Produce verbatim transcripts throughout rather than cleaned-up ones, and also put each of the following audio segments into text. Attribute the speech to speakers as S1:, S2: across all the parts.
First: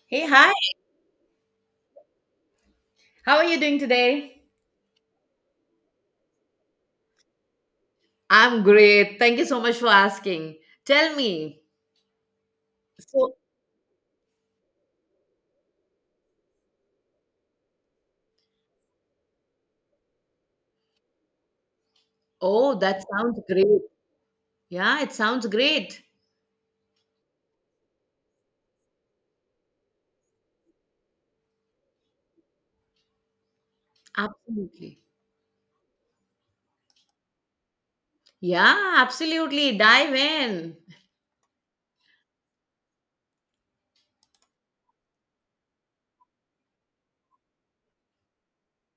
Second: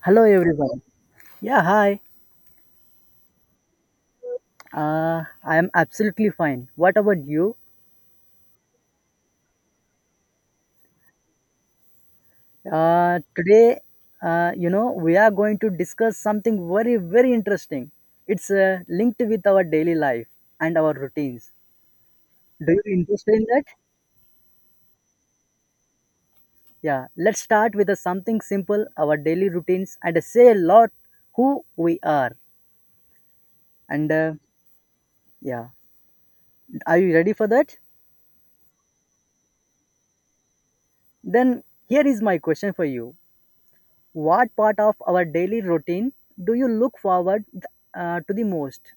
S1: Hello,
S2: Hey, hi.
S1: everyone. Yeah, hi.
S2: How are you doing today?
S1: Uh, I am absolutely fine. What about you?
S2: I'm great. Thank you so much for asking. Tell me.
S1: Uh,
S2: So.
S1: today, uh, you know, we are going to discuss something very, very interesting. It's uh, linked with our daily life and our routines. Do
S2: Oh,
S1: you
S2: that
S1: interested
S2: sounds
S1: in that?
S2: great. Yeah, it sounds great.
S1: Yeah. Let's start with a something simple, our daily routines, and say a lot who we are. And uh,
S2: Absolutely.
S1: yeah, are you ready for that?
S2: Yeah, absolutely. Dive in.
S1: Then here is my question for you. What part of our daily routine do you look forward uh, to the most?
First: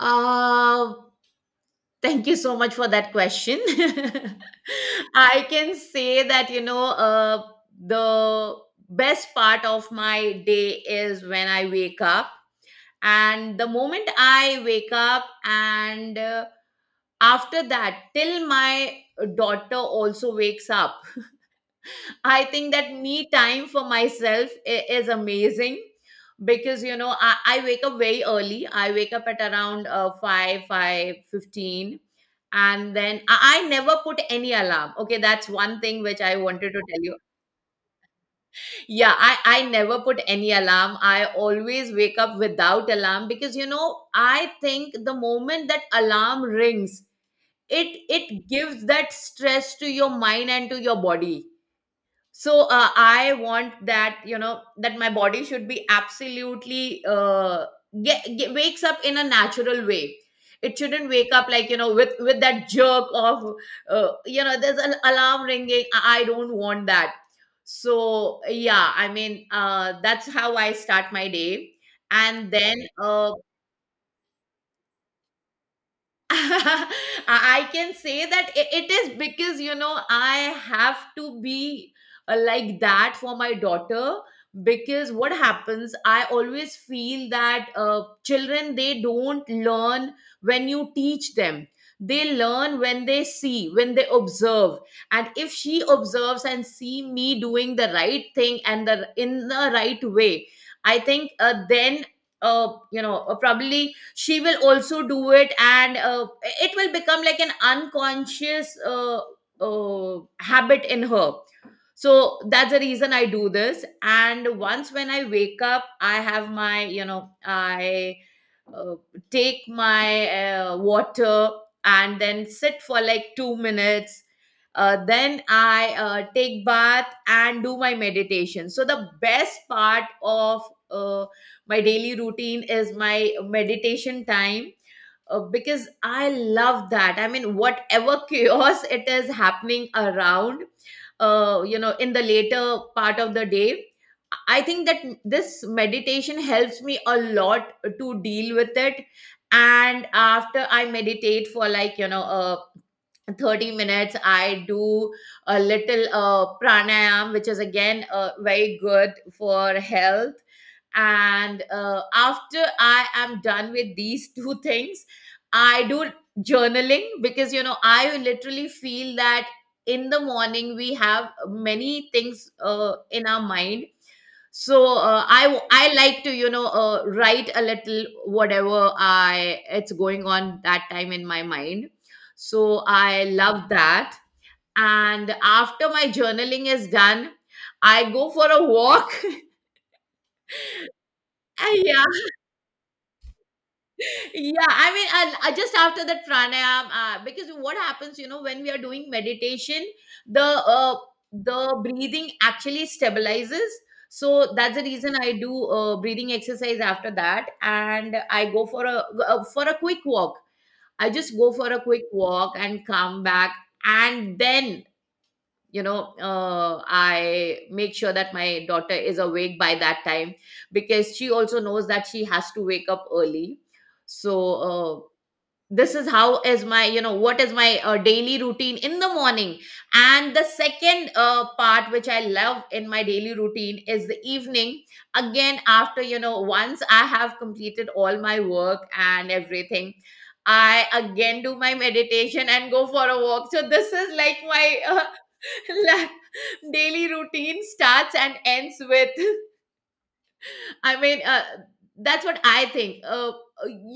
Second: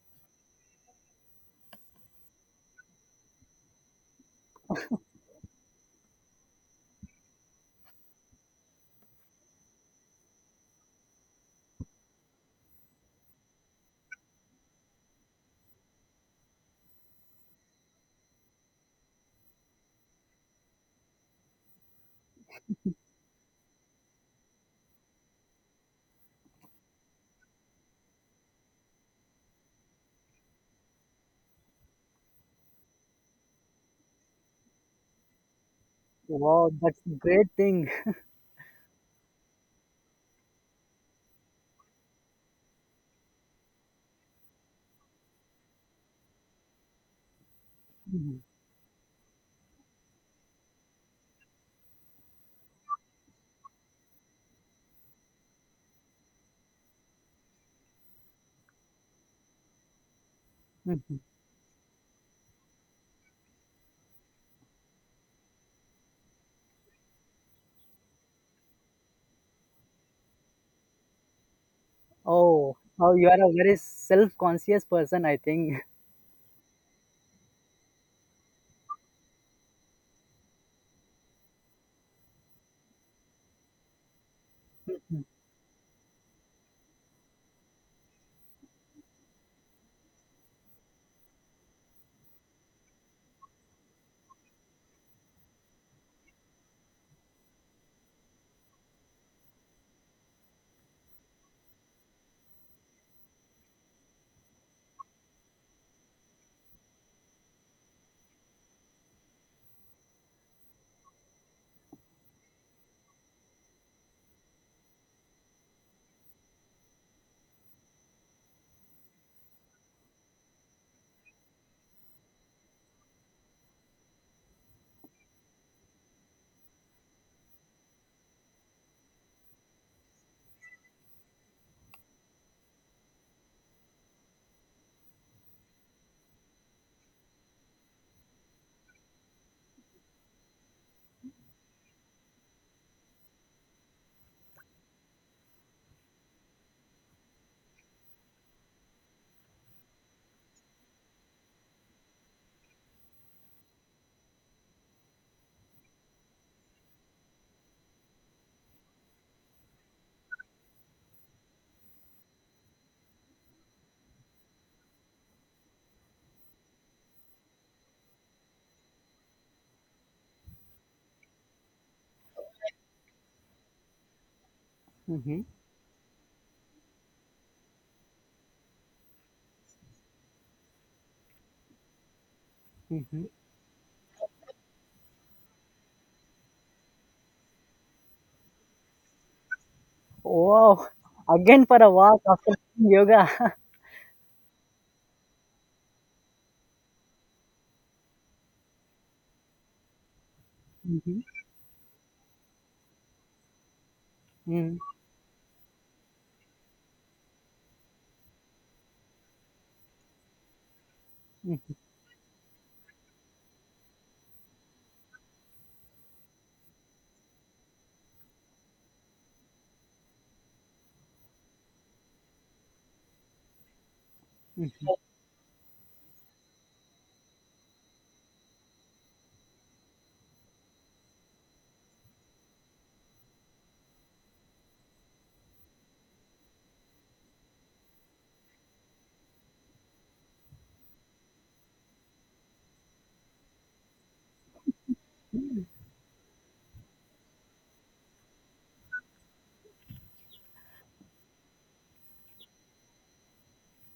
S2: Uh, Thank you so much for that question. I can say that, you know, uh, the best part of my day is when I wake up. And the moment I wake up and uh, after that, till my daughter also wakes up, I think that me time for myself i- is amazing because you know I, I wake up very early. I wake up at around uh, five five fifteen, and then I, I never put any alarm. Okay, that's one thing which I
S1: Wow,
S2: wanted to
S1: that's
S2: tell
S1: a
S2: you.
S1: great thing.
S2: Yeah, I, I never put any alarm. I always wake up without alarm because you know, I think the moment that alarm rings, it
S1: Mhm.
S2: it gives that stress to your mind and to your body. So uh, I want that you know that my body should be absolutely, uh, get, get wakes up in a natural way. It shouldn't
S1: mhm.
S2: wake up like, you know with with that jerk of, uh, you know there's an alarm ringing. i I don't want that. So yeah, I mean, uh, that's how I start my day. And
S1: oh,
S2: then
S1: oh, you
S2: uh,
S1: are a very self-conscious person, I think.
S2: I can say that i- it is because you know I have to be uh, like that for my daughter, because what happens, I always feel that uh, children, they don't learn when you teach them. They learn when they see, when they observe. And if she observes and see me doing the right thing and the, in the right way, I think, uh, then, uh, you know uh, probably she will also do it. And uh, It will become like an unconscious, uh, uh, habit in her. So that's the reason I do this. And once when I wake up, I have my you know I uh, take my uh, water and then sit for like two minutes. Uh, then I uh, take bath and do my meditation. So the best part of, uh, my daily routine is my meditation time, uh, because I love that. I mean, whatever chaos it is happening around, uh, you know, in the later part of the day, I think that this meditation helps me a lot to deal with it. And after I meditate for like, you know, a thirty minutes, I do a little, uh, pranayam, which is again, uh, very good for health. And uh, After I am done with these two things, I do journaling, because you know I literally feel that in the morning we have many things, uh, in our mind. So uh,
S1: Hmm
S2: i i like to, you know uh, write a little whatever I it's going on that time in my mind. So
S1: hmm
S2: I love that. And after my journaling is done, I go for a walk.
S1: Wow, again
S2: Ah,
S1: for a
S2: yeah,
S1: walk after yoga.
S2: yeah, I mean, and uh, just after that pranayam, uh, because what happens, you know when we are doing meditation, the uh, the breathing actually stabilizes. So that's
S1: mhm,
S2: the reason I do, uh, breathing exercise after that, and I go for a uh, for a quick walk. I just go for
S1: mhm.
S2: a quick walk and come back. And then, you know uh, I make sure that my daughter is awake by that time, because she also knows that she has to wake up early. So uh, this is how is my, you know what is my uh, daily routine in the morning. And the second, uh, part which I love in my daily routine is the evening. Again, after, you know once I have completed all my work and everything, I again do my meditation and go for a walk. So this is like my, like, daily routine starts and ends with, I mean, uh, that's what I think. uh, uh,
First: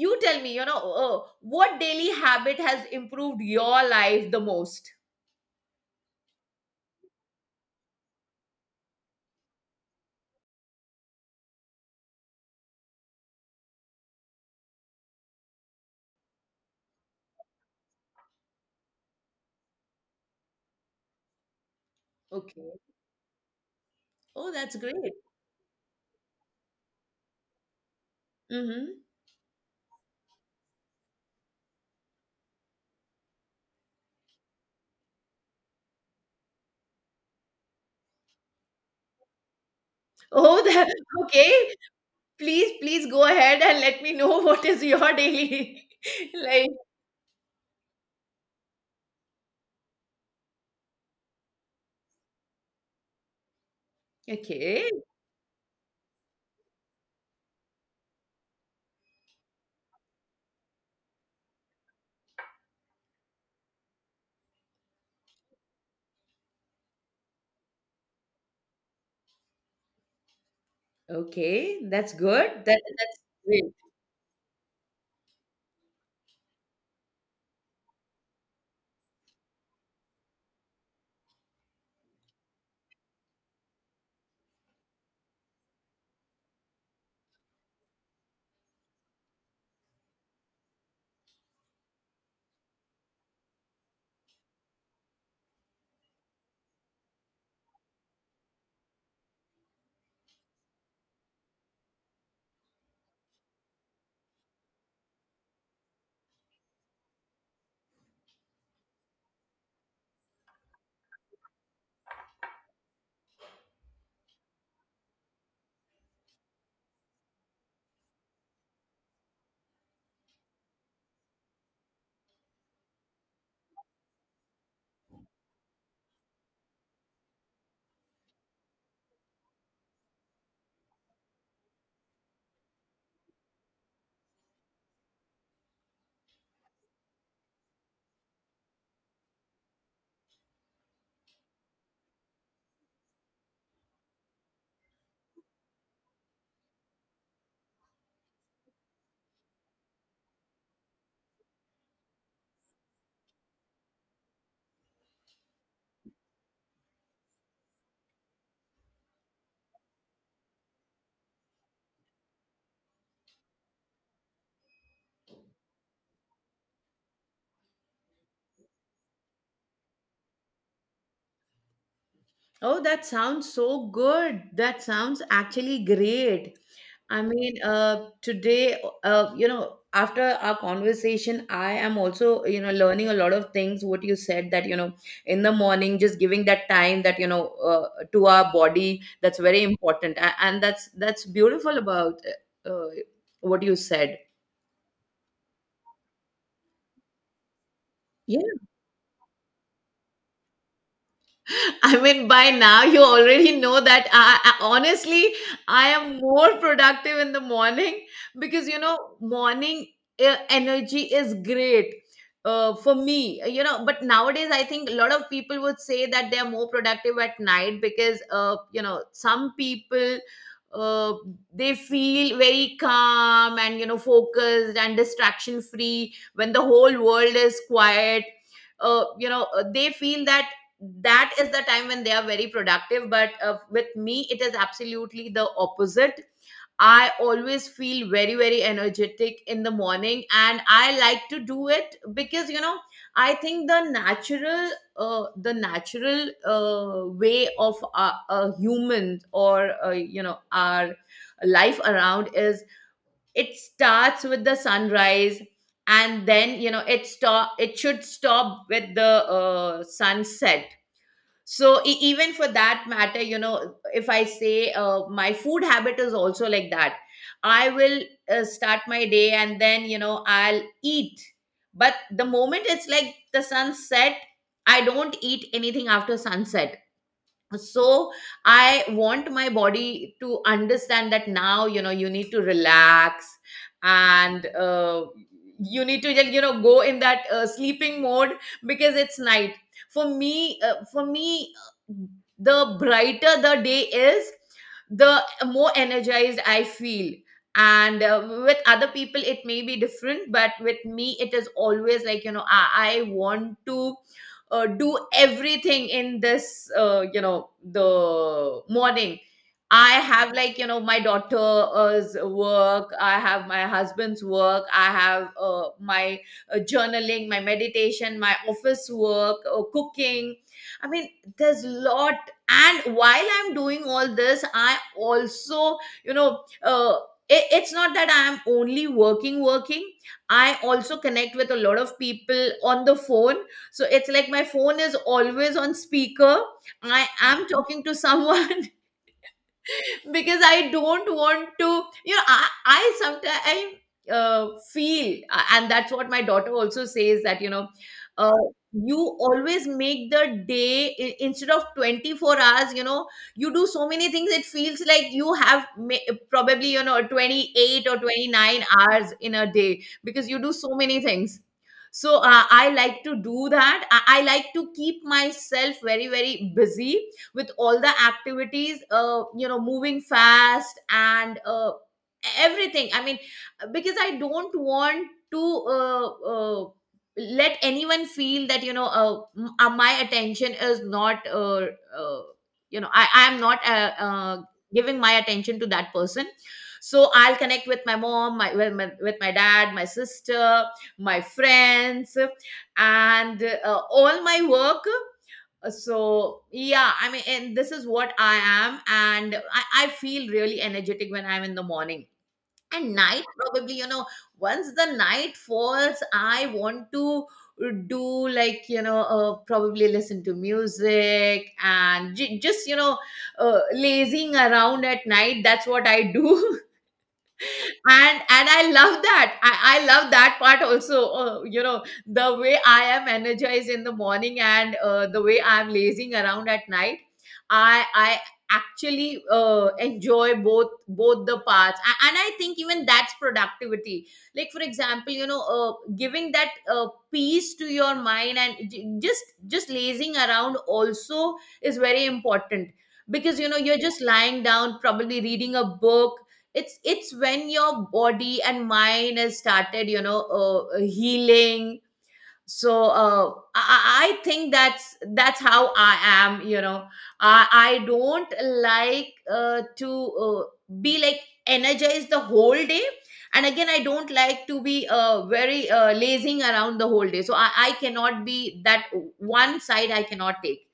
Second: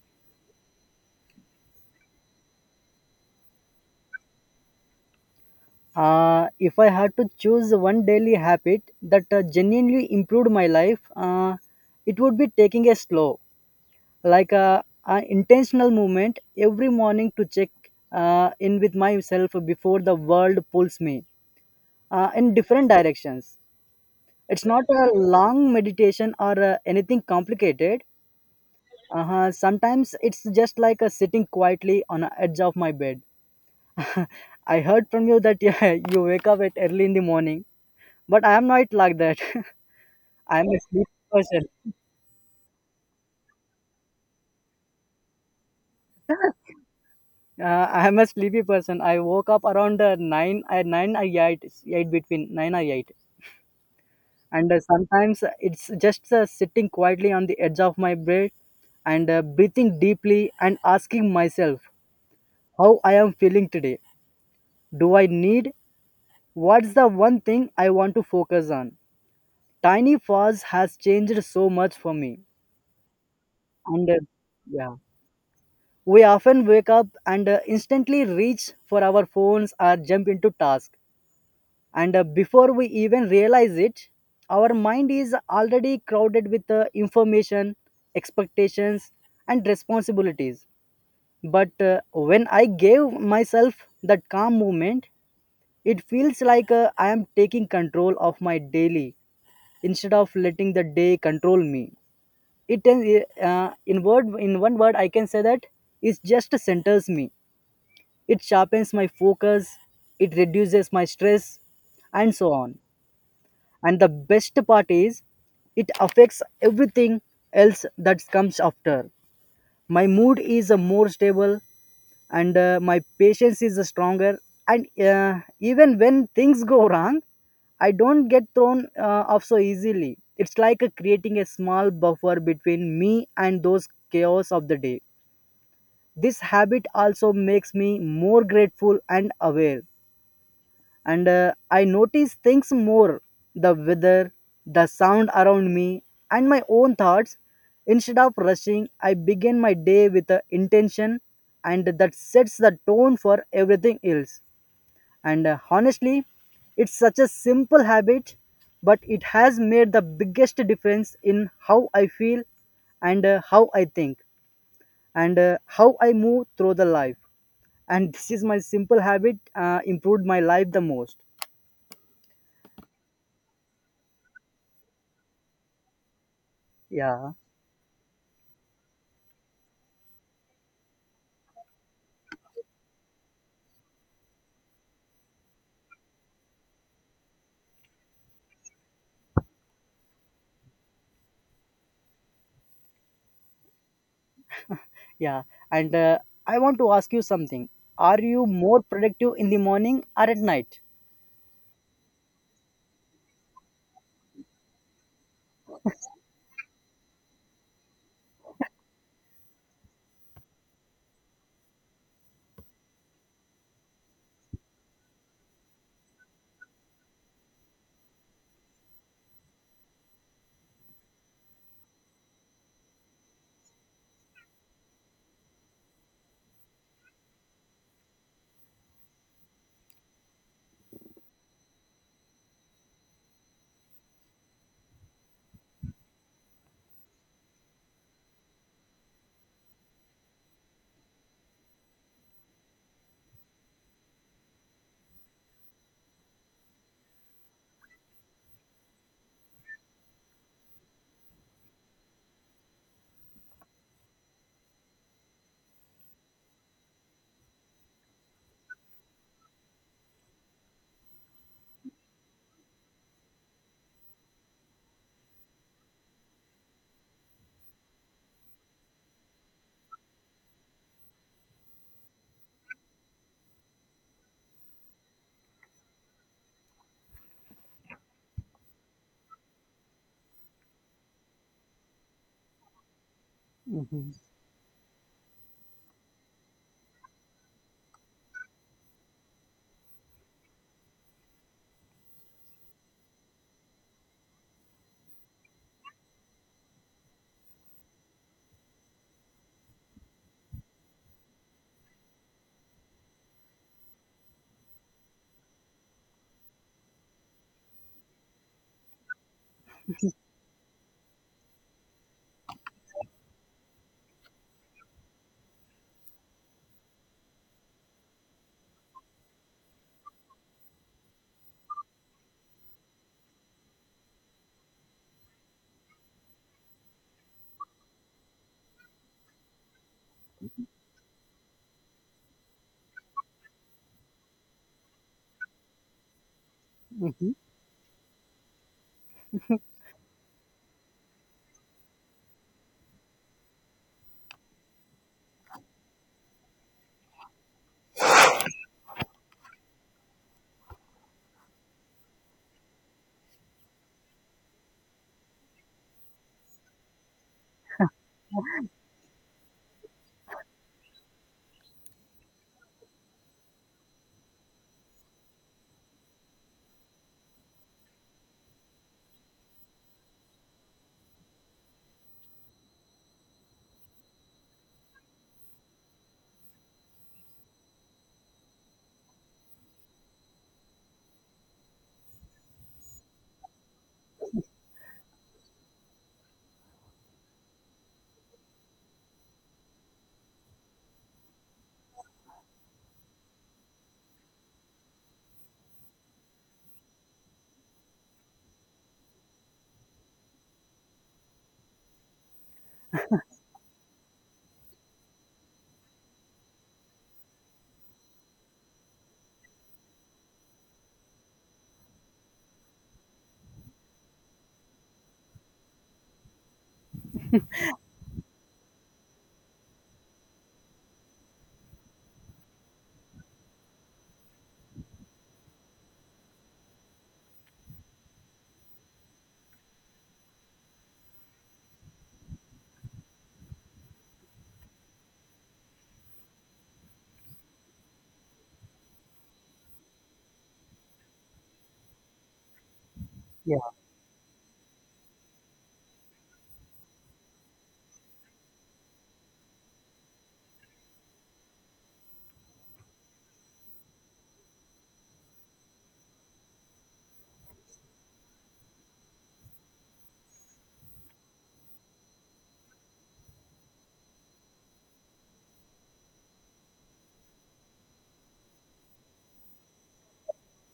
S2: you tell me, you know uh, what daily habit has improved your life the most.
S1: Uh, if I had to choose one daily habit that uh, genuinely improved my life, uh, it would be taking a slow, like a, a intentional movement every morning to check uh, in with myself before the world pulls me uh, in
S2: Okay.
S1: different directions.
S2: Oh,
S1: It's
S2: that's
S1: not a
S2: great.
S1: long meditation or uh, anything complicated.
S2: Mm-hmm.
S1: Uh-huh. Sometimes it's just like a sitting quietly on the edge of my bed. I heard from you that yeah, you wake up at early in the morning, but I am not like that. I
S2: Oh,
S1: am a
S2: that.
S1: sleep person.
S2: Okay, please, please go ahead and let me know. What is your daily life?
S1: Uh, I'm a sleepy person. I woke up around uh, nine, uh, nine or eight, eight between nine or eight, and uh,
S2: Okay.
S1: sometimes it's just uh, sitting quietly on the edge of my bed and uh, breathing deeply and asking myself how I am feeling today. Do I need? What's the one thing I want to focus on? Tiny pause has changed so
S2: Okay,
S1: much
S2: that's
S1: for me,
S2: good. That, that's great.
S1: and uh, yeah, we often wake up and uh, instantly reach for our phones or jump into tasks, and uh, before we even realize it, our mind is already crowded with uh, information, expectations, and responsibilities. But uh, when I gave myself that calm moment, it feels like uh, I am taking control of my daily instead of letting the day control me. It uh, in word in one word I can say that it just centers me, it sharpens my focus, it reduces my stress, and so on. And the best part is it affects everything else that comes after. My mood is uh, more stable, and uh, my patience is uh, stronger, and uh, even when things go wrong, I don't get thrown uh, off so easily. It's like uh, creating a small buffer between me and those chaos of the day. This habit also makes me more grateful and aware, and uh, I notice things more: the weather, the sound around me, and my own thoughts. Instead of rushing, I begin my day with an intention, and that sets the tone for everything else. And uh, Honestly, it's such a simple habit, but it has made the biggest difference in how I feel and uh, how I think and uh, how I move through the life. And this is my simple habit uh, improved my life the most.
S2: Oh, that sounds so good. That sounds actually great. I
S1: Yeah.
S2: mean, uh, today, uh, you know, after our conversation, I am also, you know, learning a lot of things. What you said, that, you know, in the morning, just giving that time, that, you know, uh, to our body, that's very important. A- And that's that's beautiful about, uh, uh, what you said.
S1: Yeah, and uh, I want to ask you something. Are you more productive in the morning or at night?
S2: I mean, by now you already know that, I, I- honestly, I am more productive in the morning, because you know, morning, uh, energy is great, uh, for me, you know. But nowadays, I think a lot of people would say that they are more productive at night, because, uh, you know, some people, uh, they feel very calm and, you know, focused and distraction free when the whole world is quiet. Uh, you know, uh, they feel that that is the time when they are very productive, but, uh, with me it is absolutely the opposite. I always feel very, very energetic in the morning, and I like to do it because, you know I think the natural, uh, the natural uh, way of a, a human, or, uh, you know our life around is, it starts with the sunrise, and then, you know it stop it should stop with the, uh, sunset. So e- even for that matter, you know if I say, uh, my food habit is also like that. I will, uh, start my day, and then, you know I'll eat. But the moment it's like the sun set, I don't eat anything after sunset. So I want my body to understand that now, you know you need to relax.
S1: Hmm
S2: And uh, you need to just, you know go in that, uh, sleeping mode, because it's night. For me uh, for me uh, the brighter the day is, the more energized I feel. And, uh, with other people it may be different, but with me it is always like, you know i, I want to, uh, do everything in this, uh, you know the morning. I have, like, you know my daughter's work, I have my husband's work, I have, uh, my, uh, journaling, my meditation, my office work, uh, cooking. I mean, there's lot. And while I'm doing all this, I also, you know uh, it- it's not that I'm only working working. I also connect with a lot of people on the phone. So it's like my phone is always on speaker. I
S1: hmm
S2: am talking to someone. Because I don't want to, you know, I, I sometimes I, uh, feel, uh, and that's what my daughter also says, that, you know, uh, you always make the day, i- instead of twenty-four hours, you know, you do so many things, it feels like you have, ma- probably, you know, twenty-eight or twenty-nine hours in a day, because you do so many things. So, uh, I like to do that. I, I like to keep myself very, very busy with all the activities, uh, you know moving fast, and, uh, everything, I mean, because I don't want to, uh, uh, let anyone feel that, you know uh, m- uh, my attention is not, uh, uh, you know i i am not, uh, uh, giving my attention to that person. So I'll connect with my mom, my with my, with my dad, my sister, my friends, and, uh, all my work. Uh, so yeah, I mean, and this is what I am, and I, I feel really energetic when I'm in the morning. And night, probably, you know once the night falls, I want to do, like, you know uh, probably listen to music, and j- just, you know uh, lazing around at night. That's what I do. and and I love that. I, I love that part also, uh, you know the way I am energized in the morning, and, uh, the way I'm lazing around at night. I i actually, uh, enjoy both both the parts. A- and I think even that's productivity, like for example, you know uh, giving that, uh, peace to your mind, and j- just just lazing around also is very important. Because you know
S1: Yeah.
S2: you're just lying down, probably reading a book. It's it's when your body and mind has started, you know uh, healing. So, uh, I, I think that's that's how I am. you know i i don't like, uh, to, uh, be like energized the whole day. And again, I don't like to be, uh, very, uh, lazing around the whole day. So I, I cannot be that. One side I cannot take.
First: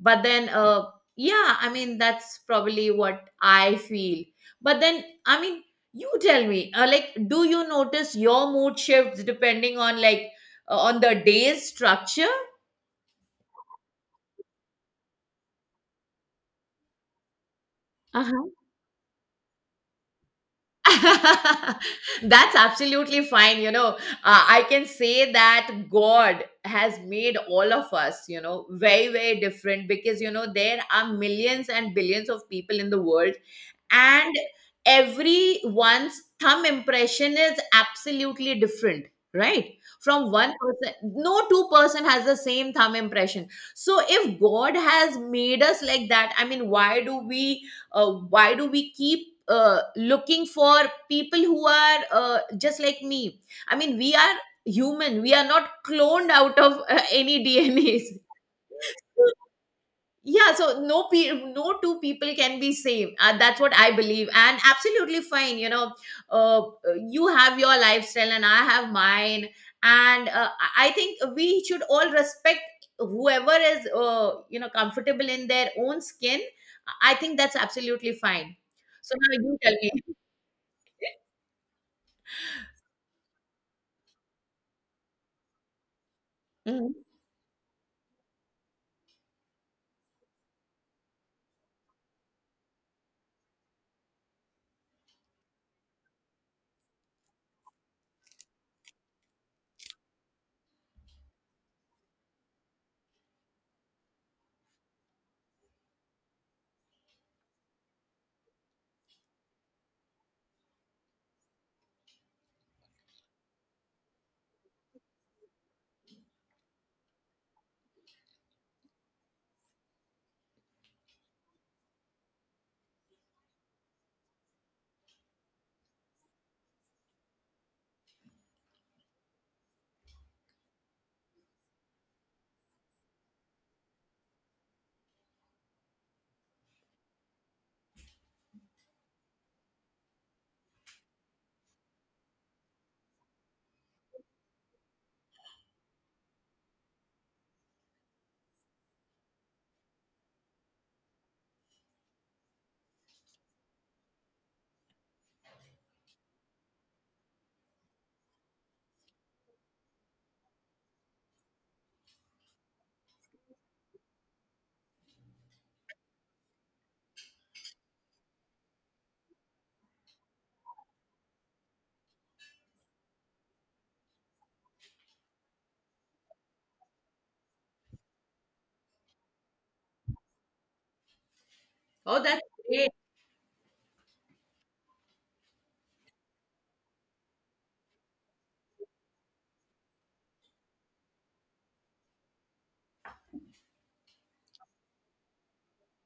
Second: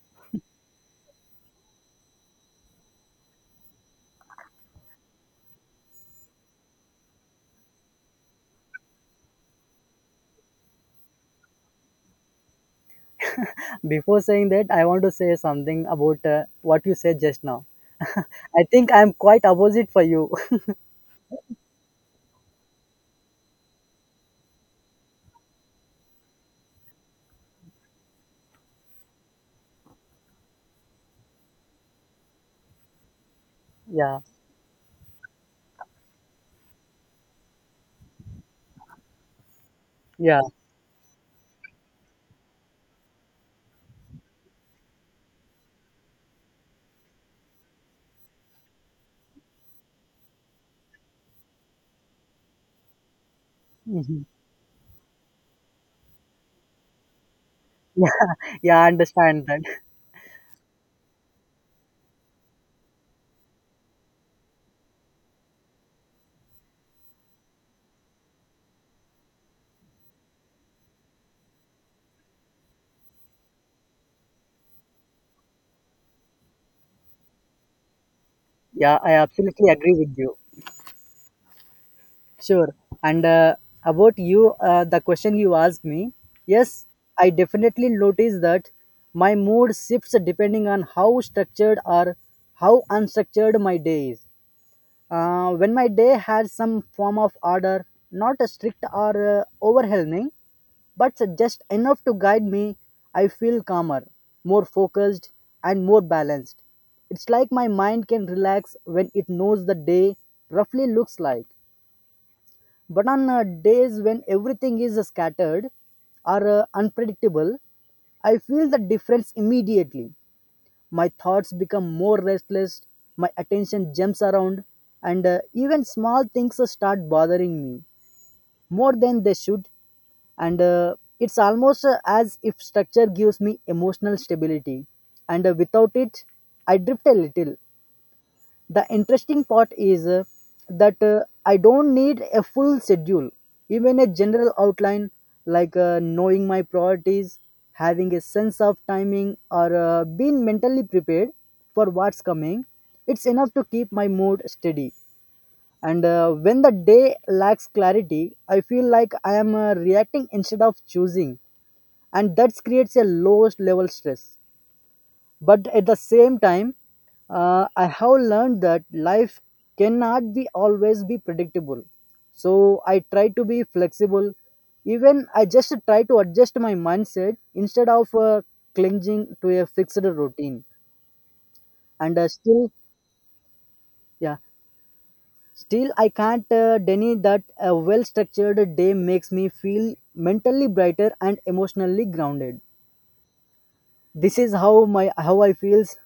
S2: But then, uh, yeah, I mean, that's probably what I feel. But then, I mean, you tell me, uh, like, do you notice your mood Shifts depending on like uh, on the day's structure.
S1: Before saying that, I want to say something about uh, what you said just now.
S2: Uh-huh.
S1: I think I'm quite opposite for you.
S2: That's absolutely fine. You know, uh, I can say that God has made all of us, you know, very, very different because, you know, there are millions and billions of people in the world,
S1: Yeah.
S2: and everyone's thumb impression is absolutely different, right? From
S1: Yeah.
S2: one person, no two person has the same thumb impression. So if God has made us like that, I mean why do we, uh, why do we keep uh, looking for people who are uh, just like me? I mean, we
S1: hmm
S2: are human, we are not cloned out of uh, any dnas.
S1: Yeah. Yeah, I understand that.
S2: Yeah, so no pe- no two people can be same, uh, that's what I believe, and absolutely fine, you know. uh, you have your lifestyle and I have mine, and uh, i I think we should all respect whoever is, uh, you know, comfortable in their own skin. I think that's absolutely fine.
S1: Yeah, I
S2: So now you
S1: absolutely
S2: tell me.
S1: agree with you. Sure. And uh, About you, uh, the question you asked me, yes,
S2: Mhm.
S1: I definitely notice that my mood shifts depending on how structured or how unstructured my day is. Uh, when my day has some form of order, not a strict or uh, overwhelming, but just enough to guide me, I feel calmer, more focused, and more balanced. It's like my mind can relax when it knows the day roughly looks like. But on uh, days when everything is uh, scattered or uh, unpredictable, I feel the difference immediately. My thoughts become more restless, my attention jumps around, and uh, even small things uh, start bothering me more than they should. And uh, It's almost uh, as if structure gives me emotional stability, and uh, without it, I drift a little. The interesting part is uh, that uh, I don't need a full schedule, even a general outline, like uh, knowing my priorities, having a sense of timing or uh, being mentally prepared for what's coming, it's enough to keep my mood steady. And uh, when the day lacks clarity, I feel like I am uh, reacting instead of choosing, and that creates a lowest level stress. But at the same time, uh, I have learned that life cannot be always be predictable. So I try to be flexible. Even I just try to adjust my mindset instead of uh, clinging to a fixed routine. And
S2: Oh,
S1: uh,
S2: that's
S1: still,
S2: great.
S1: yeah, Still I can't uh, deny that a well-structured day makes me feel mentally brighter and emotionally grounded. This is how my how I feels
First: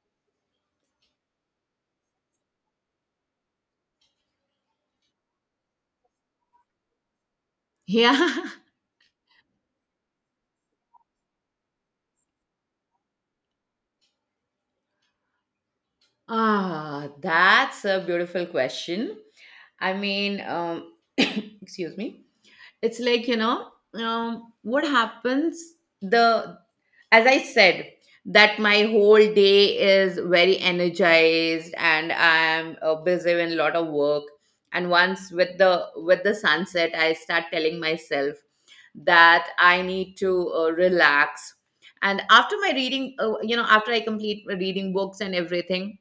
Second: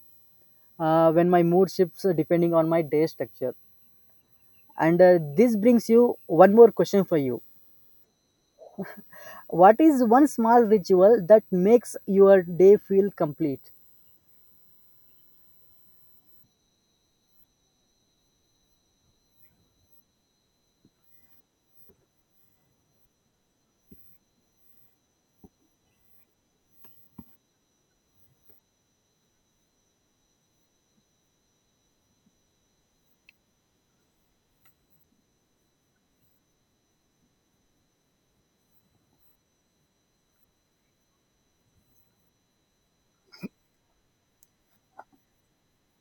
S1: uh, when my mood shifts uh, depending on my day structure. And uh, This brings you one more question for you.
S2: Yeah.
S1: What is one small ritual that makes your day feel complete?
S2: Ah, that's a beautiful question. I mean um excuse me. It's like, you know, um, what happens, the, as I said, that my whole day is very energized, and I'm uh, busy with a lot of work. And once with the with the sunset, I start telling myself that I need to uh, relax. And after my reading, uh, you know, after I complete my reading books and everything,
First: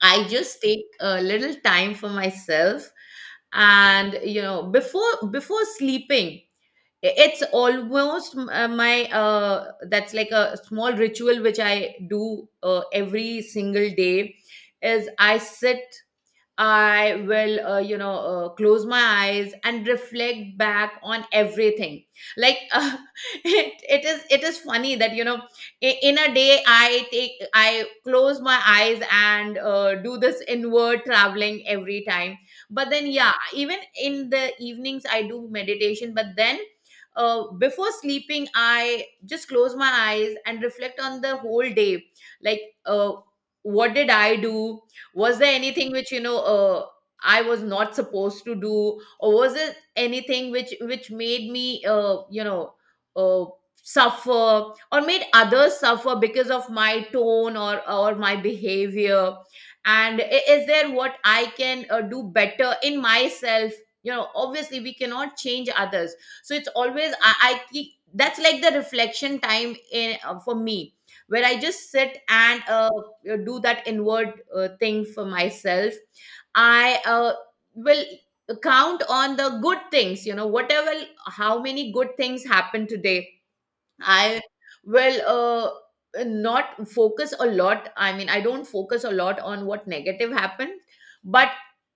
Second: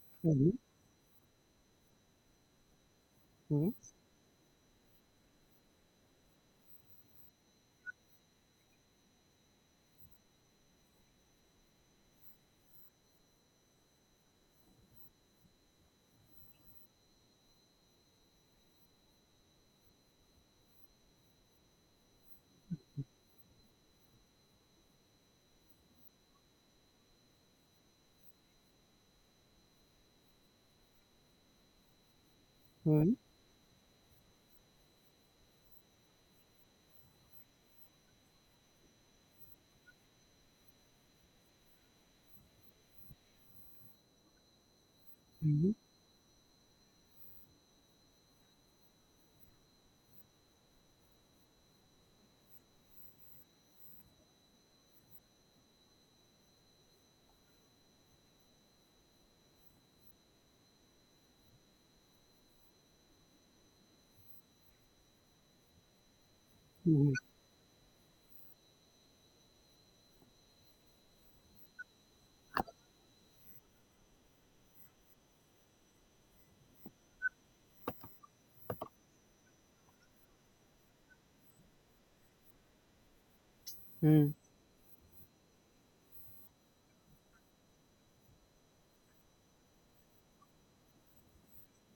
S2: I
S1: Mhm.
S2: just take a little time for myself.
S1: mhm,
S2: And, you know, before before sleeping, it's almost uh, my, uh, that's like a small ritual which I do uh, every single day, is I sit, I will, uh, you know, uh, close my eyes and reflect back on everything. Like, uh, it, it is, it is funny that, you know, i- in a day I take, I close my eyes and uh, do this inward traveling every time. But then,
S1: mhm,
S2: yeah, even in the evenings I do meditation. But then, uh, before sleeping, I just close my eyes and reflect on the whole day. Like, uh, what did I do? Was there
S1: mhm,
S2: anything which, you know, uh, I was not supposed to do? Or was it anything which which made me, uh, you know, uh, suffer or made others suffer because of my tone or or my behavior? And i- is there what I can uh, do better in myself? You know, obviously we cannot change others. So it's
S1: mhm,
S2: always i, I keep, that's like the reflection time in, uh, for me, where I just sit and uh, uh, do that inward uh, thing for myself. I uh, will count on the good things, you know, whatever, how many good things happened today.
S1: mhm.
S2: I will uh, not focus a lot. I mean, I don't focus a lot on what negative happened, but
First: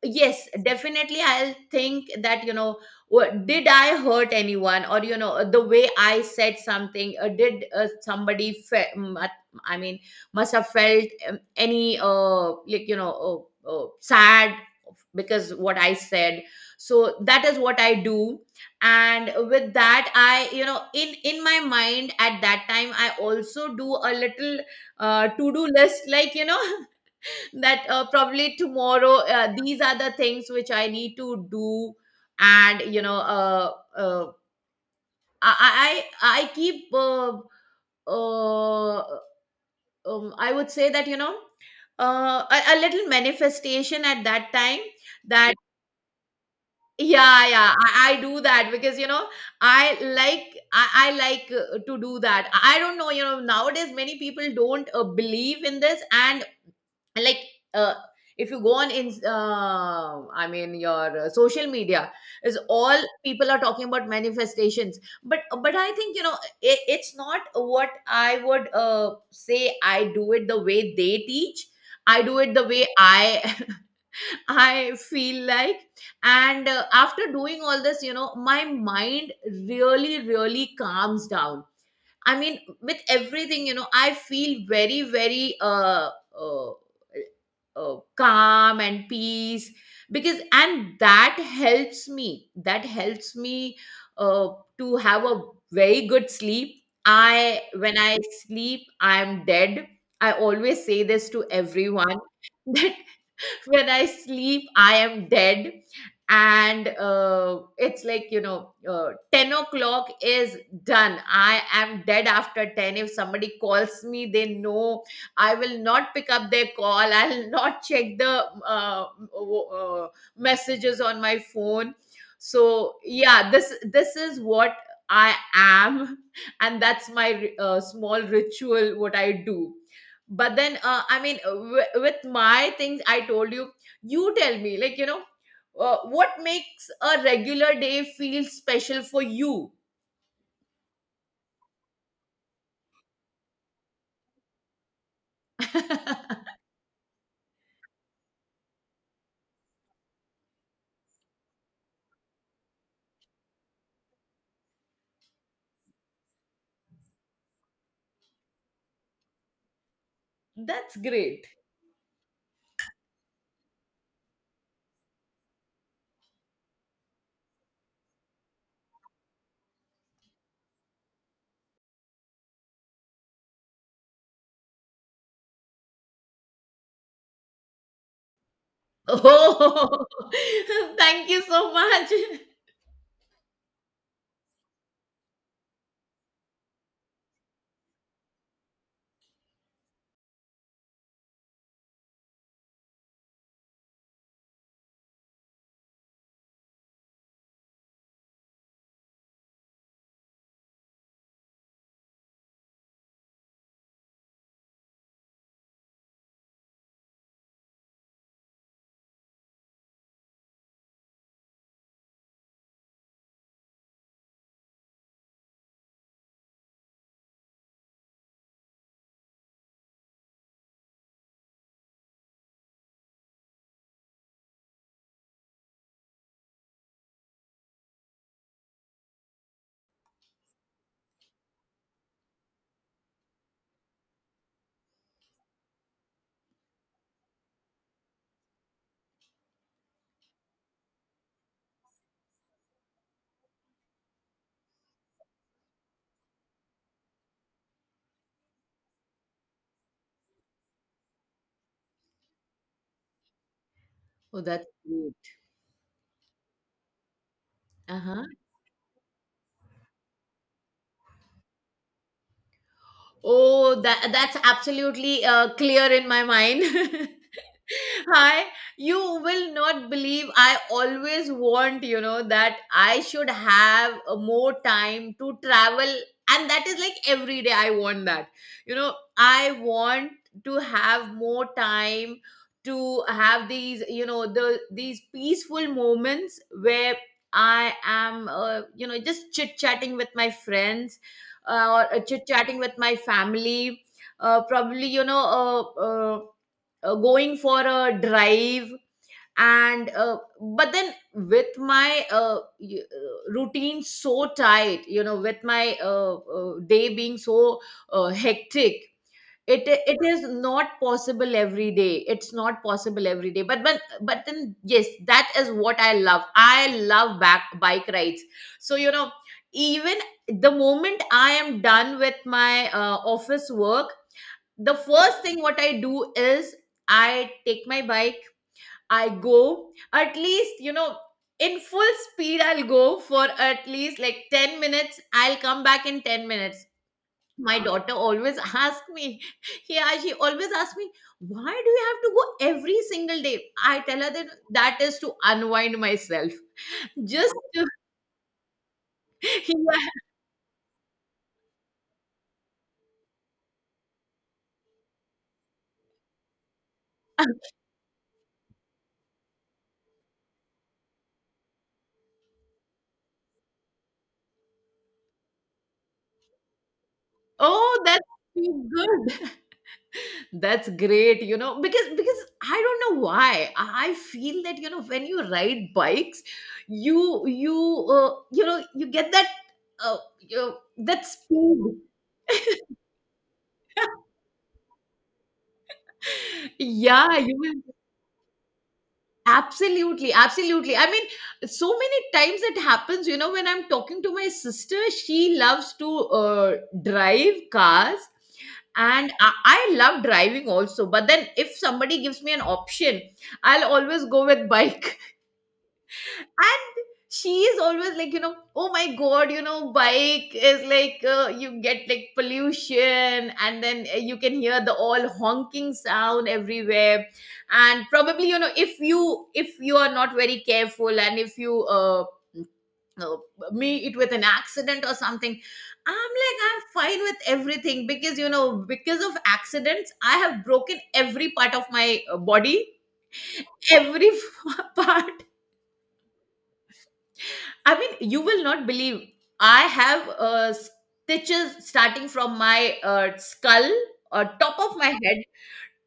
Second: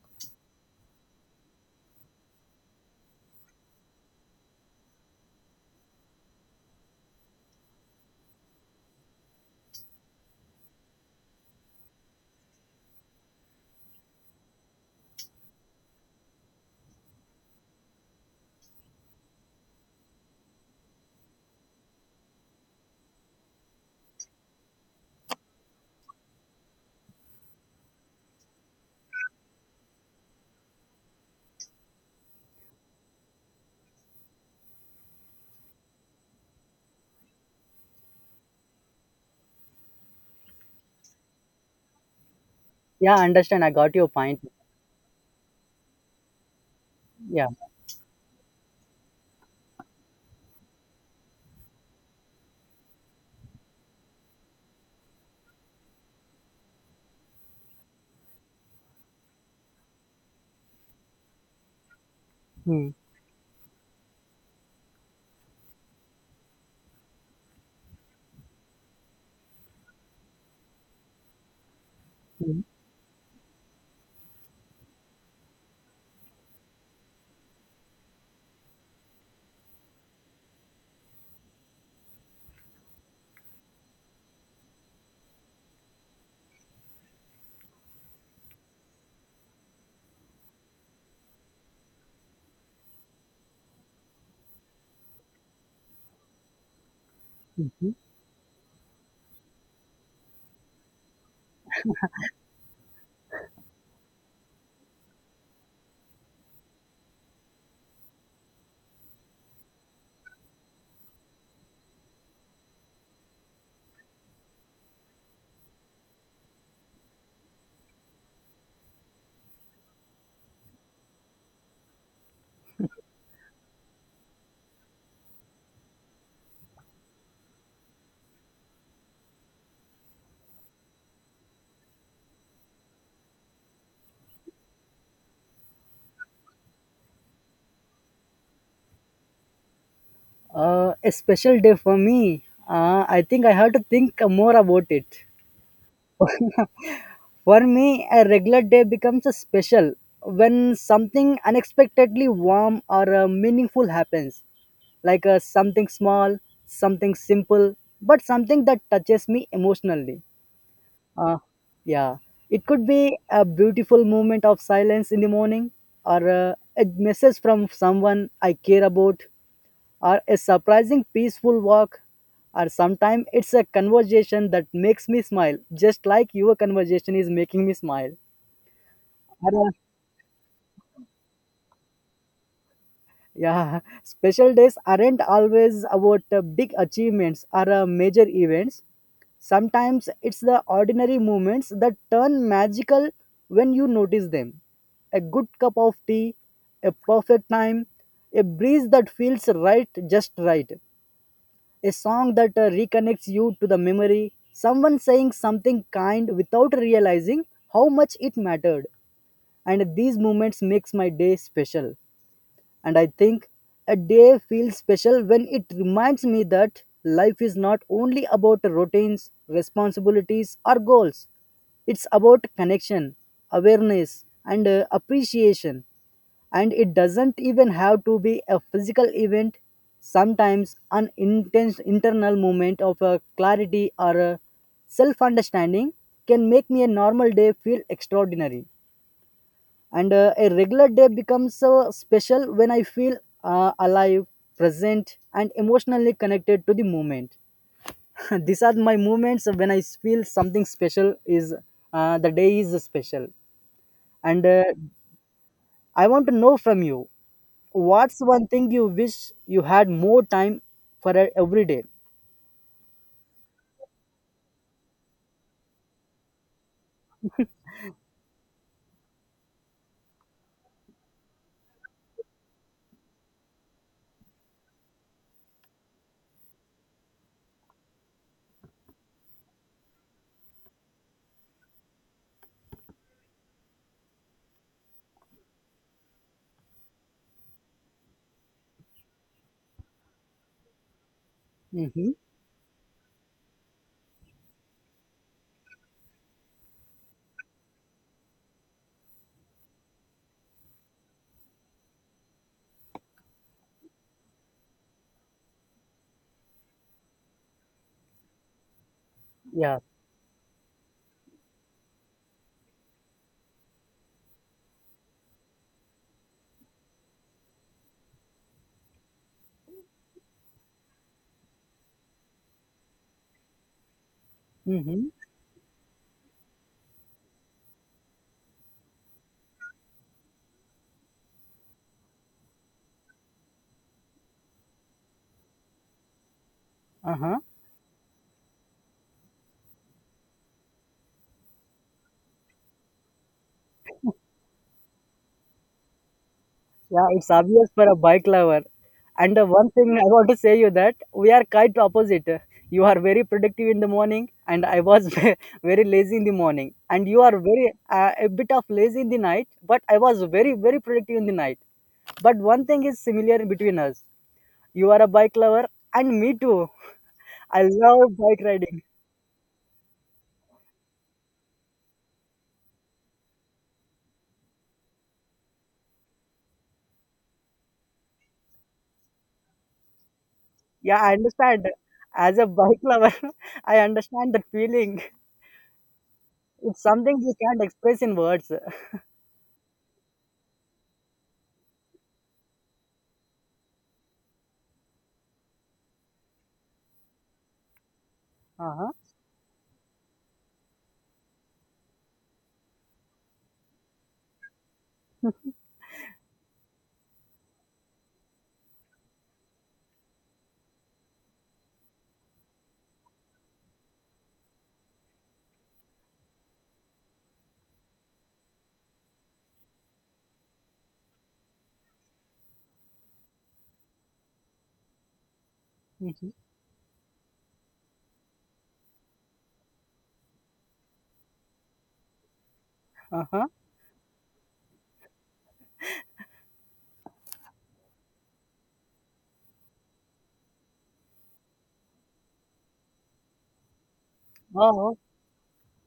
S2: yes, definitely, I'll think that, you know, what, did I hurt anyone? Or, you know, the way I said something, uh, did uh, somebody, Fe- mm, at- I mean, must have felt, um, any, uh, like, you know, uh, uh, sad because what I said. So that is what I do. And with that, I, you know, in in my mind at that time, I also do a little uh, to do list, like, you know, that uh, probably tomorrow uh, these are the things which I need to do. And, you know, uh, uh, i i i I keep uh, uh, um, i would say that, you know, uh, a, a little
S1: Yeah, understand. I got
S2: manifestation
S1: your
S2: at
S1: point.
S2: that time, that,
S1: Yeah.
S2: yeah yeah I, I do that because, you know, I like, i, I like uh, to do that. I don't know, you know, nowadays many people don't uh, believe in this. And like, uh, if you go on in, uh, I mean your uh, social media, is
S1: Mhm,
S2: all people are talking about manifestations. but but I think, you know, it, it's not what I would uh, say. I do it the way they teach, I do it
S1: mhm,
S2: the way I I feel like. And uh, after doing all this, you know, my mind really, really calms down. I mean, with everything, you know, I feel very, very uh, uh uh, calm and peace. Because, and that helps me, that helps me uh, to have a very good sleep. I,
S1: mhm.
S2: when I sleep, I'm dead. I always say this to everyone that when I sleep, I am dead. And uh, it's like, you know, uh, ten o'clock is done, I am dead. After ten, if somebody calls me, they know I will not pick up their call. I'll not check the, uh, w- uh, messages on my phone. So yeah, this this is what I am. And that's my uh, small ritual what I do. But then, uh, I mean, w- with my things, I told you. You tell me, like, you know, uh, what makes a regular day feel special for you?
S1: Uh, a special day for me. Uh, I think I have to think more about it. For me, a regular day becomes a special when something unexpectedly warm or uh, meaningful happens. Like a something small, something simple, but something that touches me emotionally.
S2: That's
S1: Uh,
S2: great.
S1: yeah, it could be a beautiful moment of silence in the morning, or uh, a message from someone I care about, or a surprising peaceful walk, or sometimes it's a conversation that makes me smile, just like your conversation is making me smile. Or, uh,
S2: Oh, thank you so much.
S1: yeah, Special days aren't always about uh, big achievements or uh, major events. Sometimes it's the ordinary moments that turn magical when you notice them. A good cup of tea, a perfect time, a breeze that feels right just right, a song that uh, reconnects you to the memory, someone saying something kind without realizing how much it mattered. And these moments makes my day special. And I think a day feels special when it reminds me that life is not only about routines, responsibilities, or goals. It's about connection, awareness, and uh, appreciation. And it doesn't even have to be a physical event, sometimes an intense internal moment of uh, clarity or self understanding can make me a normal day feel extraordinary. And uh, a regular day becomes uh, special when I feel uh, alive, present, and emotionally connected to the moment. These are my moments when I feel something special is uh, the day is special.
S2: Oh,
S1: And uh,
S2: that's great.
S1: I want to know from you, what's
S2: Uh-huh.
S1: one thing you wish you had more time for uh, every day?
S2: Oh, that that's absolutely uh, clear in my mind. Hi, you will not believe, I always want, you know, that I should have uh, more time to travel. And that is like every day I want that. You know, I want to have more time to have these, you know, the these peaceful moments where I am, uh, you know, just chit chatting with my friends, uh, or
S1: Mm-hmm.
S2: chit chatting with my family. Uh, probably, you know, uh, uh, uh, going for a drive. And uh, but then with my uh, y- uh, routine so tight, you know, with my uh, uh, day being so uh, hectic, it
S1: Yeah.
S2: it is not possible every day, it's not possible every day. But but but then yes, that is what I love, I love back bike rides. So, you know, even the moment I am done with my uh, office work, the
S1: Mm-hmm.
S2: first thing what I do is, I take my bike, I go, at least, you know, in full speed, I'll go for at least like ten minutes, I'll come back in ten minutes.
S1: Uh-huh.
S2: My daughter always asks me, yeah, she always asks me, why do you have to go every single day? I tell her that that is to unwind myself.
S1: Yeah, it's
S2: Just to,
S1: obvious for a bike lover. And the one
S2: yeah.
S1: thing I want to say you that we are quite opposite. You are very productive in the morning, and I was ve- very lazy in the morning. And you are very uh, a bit of lazy in the night, but I was very very productive in the night. But one thing is similar between us. You are a bike lover, and me too. I
S2: Oh, that's
S1: love bike
S2: so
S1: riding.
S2: good. That's great, you know, because because I don't know why I I feel that, you know, when you ride bikes, you you uh, you know, you get that uh, you,
S1: Yeah,
S2: that
S1: I understand.
S2: speed.
S1: As a bike lover, I understand that feeling. It's something
S2: Yeah,
S1: you
S2: you
S1: can't
S2: will,
S1: express in words.
S2: absolutely, absolutely. I mean, so many times it happens. You know, when I'm talking to my sister, she loves to uh, drive cars,
S1: Uh huh.
S2: and I, I love driving also. But then if somebody gives me an option, I'll always go with bike. And she is always like, you know, oh my god, you know, bike is like, uh, you get like pollution, and then uh, you can hear the all honking sound everywhere, and probably, you know, if you if you are not very careful, and if you uh, uh, meet it with an accident or something. I'm like, I'm fine with everything, because, you know, because of accidents, I have broken every part of my uh, body,
S1: Uh
S2: every part. I mean, you will not believe. I have uh, stitches starting from my uh, skull, uh, top of my
S1: huh.
S2: head,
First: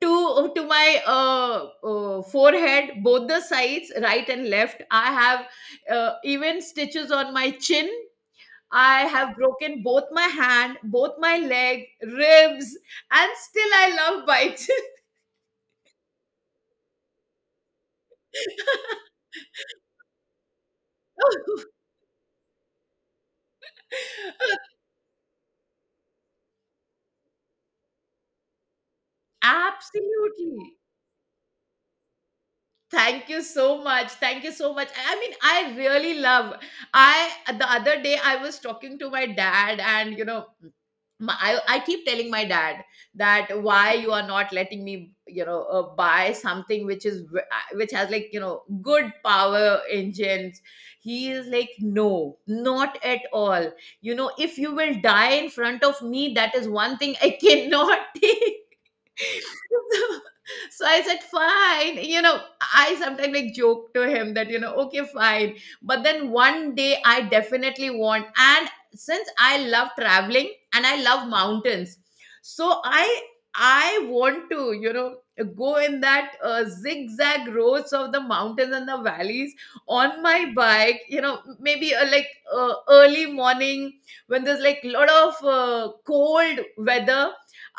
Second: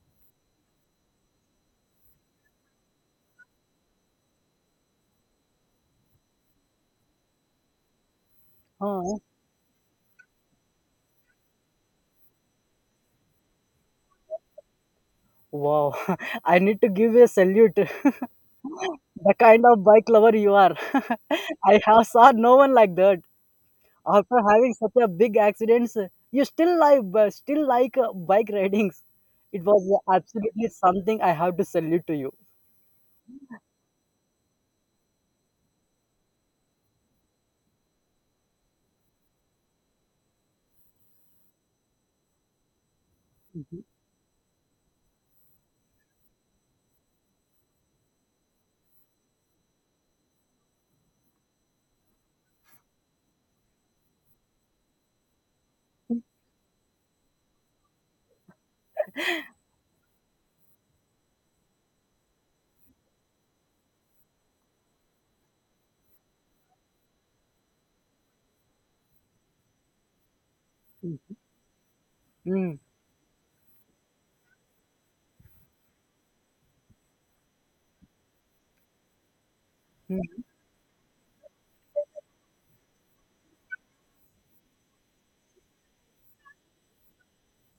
S2: to uh, to my uh, uh, forehead, both the sides, right and left. I have uh, even stitches on my chin. I
S1: Huh.
S2: have broken both my hand, both my leg, ribs, and still I love bikes.
S1: Wow, I need to give you a salute. The kind of bike lover you are. I have saw no one like that. After having such a big accident, you still like still like uh, bike ridings. It was absolutely
S2: Absolutely.
S1: something I have to salute to you.
S2: Thank you so much. Thank you so much. I mean, I really love. I the other day I was talking to my dad, and, you know, my, I, I keep telling my dad that
S1: Mhm.
S2: why you are not letting me, you know, uh, buy something which is v- uh, which has, like, you know, good power engines. He is like, no, not at all. You know, if you will die in front of me, that is one thing I cannot take. So, so I said, fine. You know, I sometimes like joke to him that, you know, okay, fine. But then one day I definitely want. And since I love traveling and I love
S1: mhm,
S2: mountains,
S1: mhm,
S2: so I I want to, you know, go in that uh, zigzag roads of the mountains and the valleys on my bike. You know, maybe uh, like uh, early morning when there's like lot of uh, cold weather.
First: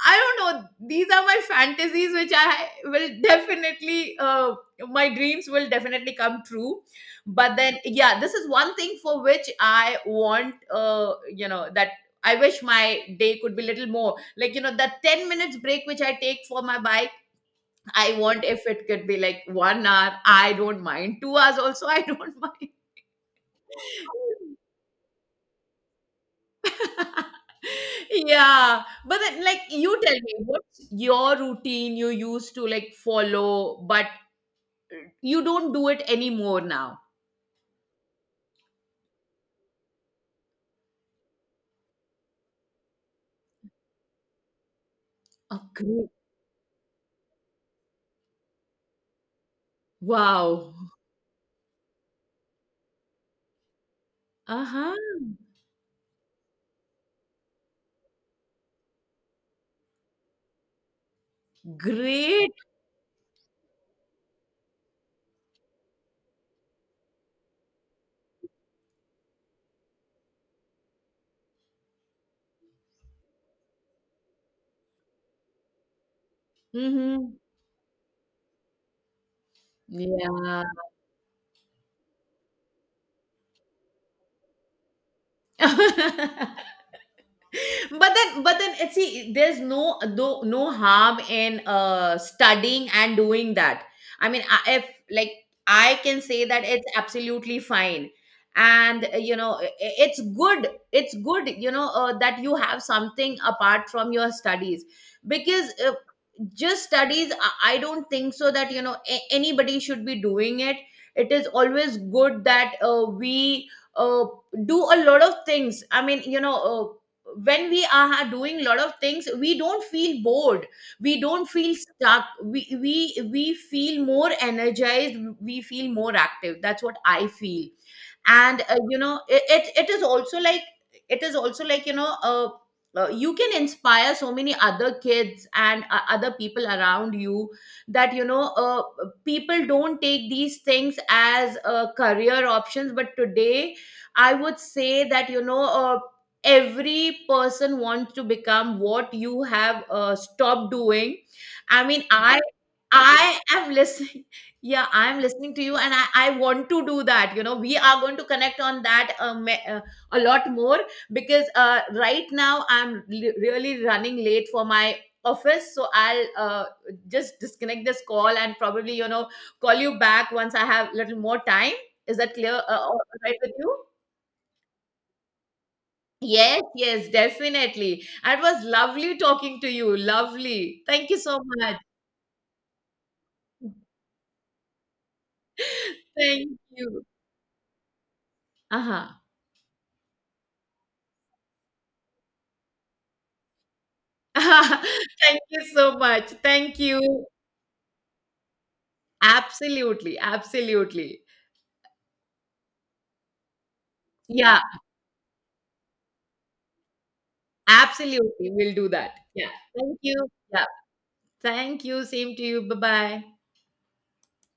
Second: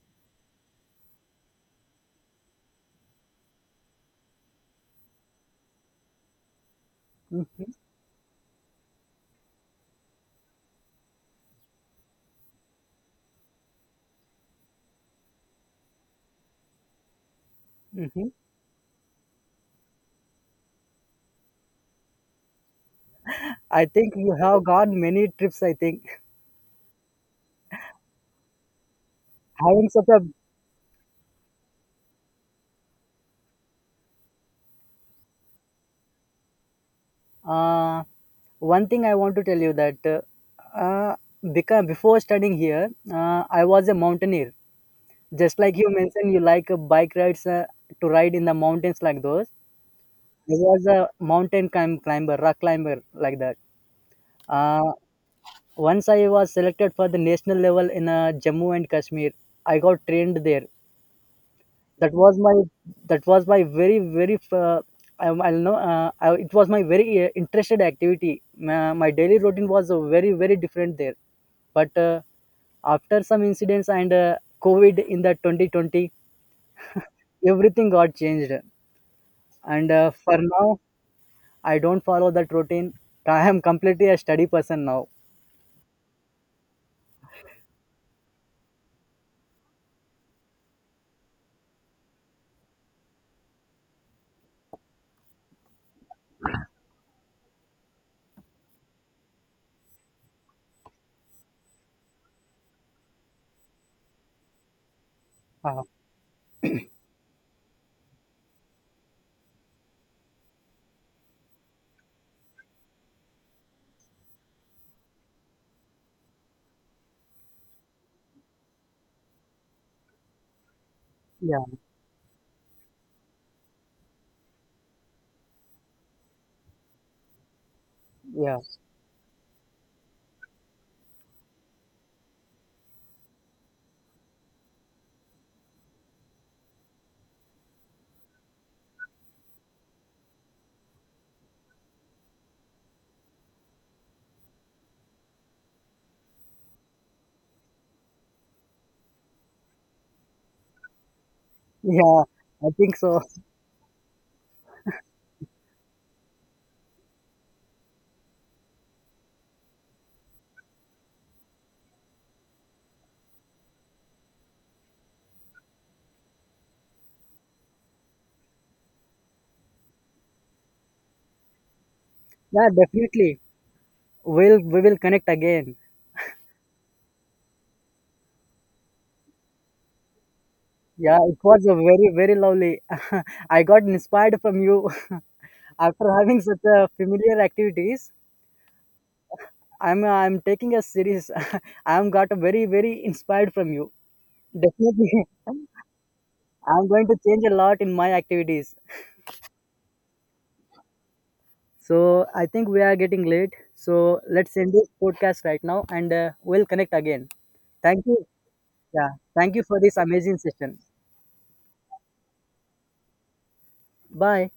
S2: I don't know. These are my fantasies, which I will definitely, uh, my dreams will definitely come true. But
S1: mhm,
S2: then, yeah, this is one thing for which I want, uh, you know, that I wish my day could be little more. Like, you know, that ten minutes break which I take for my bike,
S1: mhm,
S2: I
S1: mhm.
S2: want if it could be like one hour. I don't mind. Two hours also, I don't mind.
S1: I think you have gone many trips. I think
S2: Yeah, but then, like,
S1: having
S2: you
S1: such a
S2: tell me what's your routine you used to like follow, but uh, you don't do it anymore now.
S1: uh, One thing I want to tell you that uh, uh, because before studying here, uh, I was a mountaineer. Just
S2: Oh,
S1: like you
S2: great.
S1: mentioned, you like uh, bike rides uh, to ride in the mountains like those. I
S2: Wow.
S1: was a mountain climb climber, rock climber like that. Uh,
S2: Uh-huh.
S1: once I was selected for the national level in uh, Jammu and Kashmir. I got trained there. That was
S2: Great.
S1: my that was my very very uh, I, I know uh, I, it was my very uh, interested activity. My, my daily routine was uh, very very different there. But uh, After some incidents and uh, COVID in the twenty twenty,
S2: Mm-hmm.
S1: everything got changed. And uh, For
S2: Yeah.
S1: now, I don't follow that routine. I am completely a study person now.
S2: But then, but then uh, see, there's no no no harm in uh studying and doing that. I mean, I- if, like, I can say that it's absolutely fine. And uh, you know, i- i- it's good, it's good, you know, uh, that you have something apart from your studies. Because
S1: Uh,
S2: uh, just studies, i I don't think so that, you know, a- anybody should be doing it. It is always good that uh, we uh, do a lot of things. I mean, you know, uh, when we are ha- doing a lot of things, we don't feel bored, we don't
S1: yeah,
S2: feel stuck, we we we feel more energized, we feel more active, that's what I feel.
S1: yeah,
S2: And uh, you know, it, it it is also like, it is also like, you know, uh, uh, you can inspire so many other kids and uh, other people around you, that, you know, uh, people don't take these things as uh, career options, but today I would say that, you know, uh, every person wants to become what you have uh, stopped doing. I mean,
S1: yeah.
S2: i
S1: I think so.
S2: I am listening. Yeah, I'm listening to you, and i i want to do that. You know, we are going to connect on that, uh, me- uh, a lot more. Because uh, right now I'm li- really running late for my office, so I'll uh, just disconnect this call, and probably, you know, call you back once I have little more time. Is that clear?
S1: Yeah,
S2: Uh, all right
S1: definitely.
S2: with you?
S1: We'll we will connect again.
S2: Yes, yes, definitely. And it was lovely talking to you. Lovely. Thank
S1: Yeah,
S2: you
S1: it
S2: so
S1: was a
S2: much.
S1: very very lovely. I got inspired from you. After having
S2: Thank
S1: such a
S2: you.
S1: familiar activities.
S2: Uh-huh.
S1: I'm I'm taking a series. I'm got a very very inspired from you. Definitely,
S2: Thank you
S1: I'm
S2: so much. Thank
S1: going to
S2: you.
S1: change a lot in my activities.
S2: Absolutely. Absolutely.
S1: So I think we are getting late. So let's
S2: Yeah,
S1: end this podcast right now and uh, we'll connect again. Thank you.
S2: absolutely. We'll do
S1: Yeah.
S2: that. Yeah.
S1: Thank you for this
S2: Thank you.
S1: amazing
S2: Yeah.
S1: session.
S2: Thank you. Same to you. Bye-bye.
S1: Bye.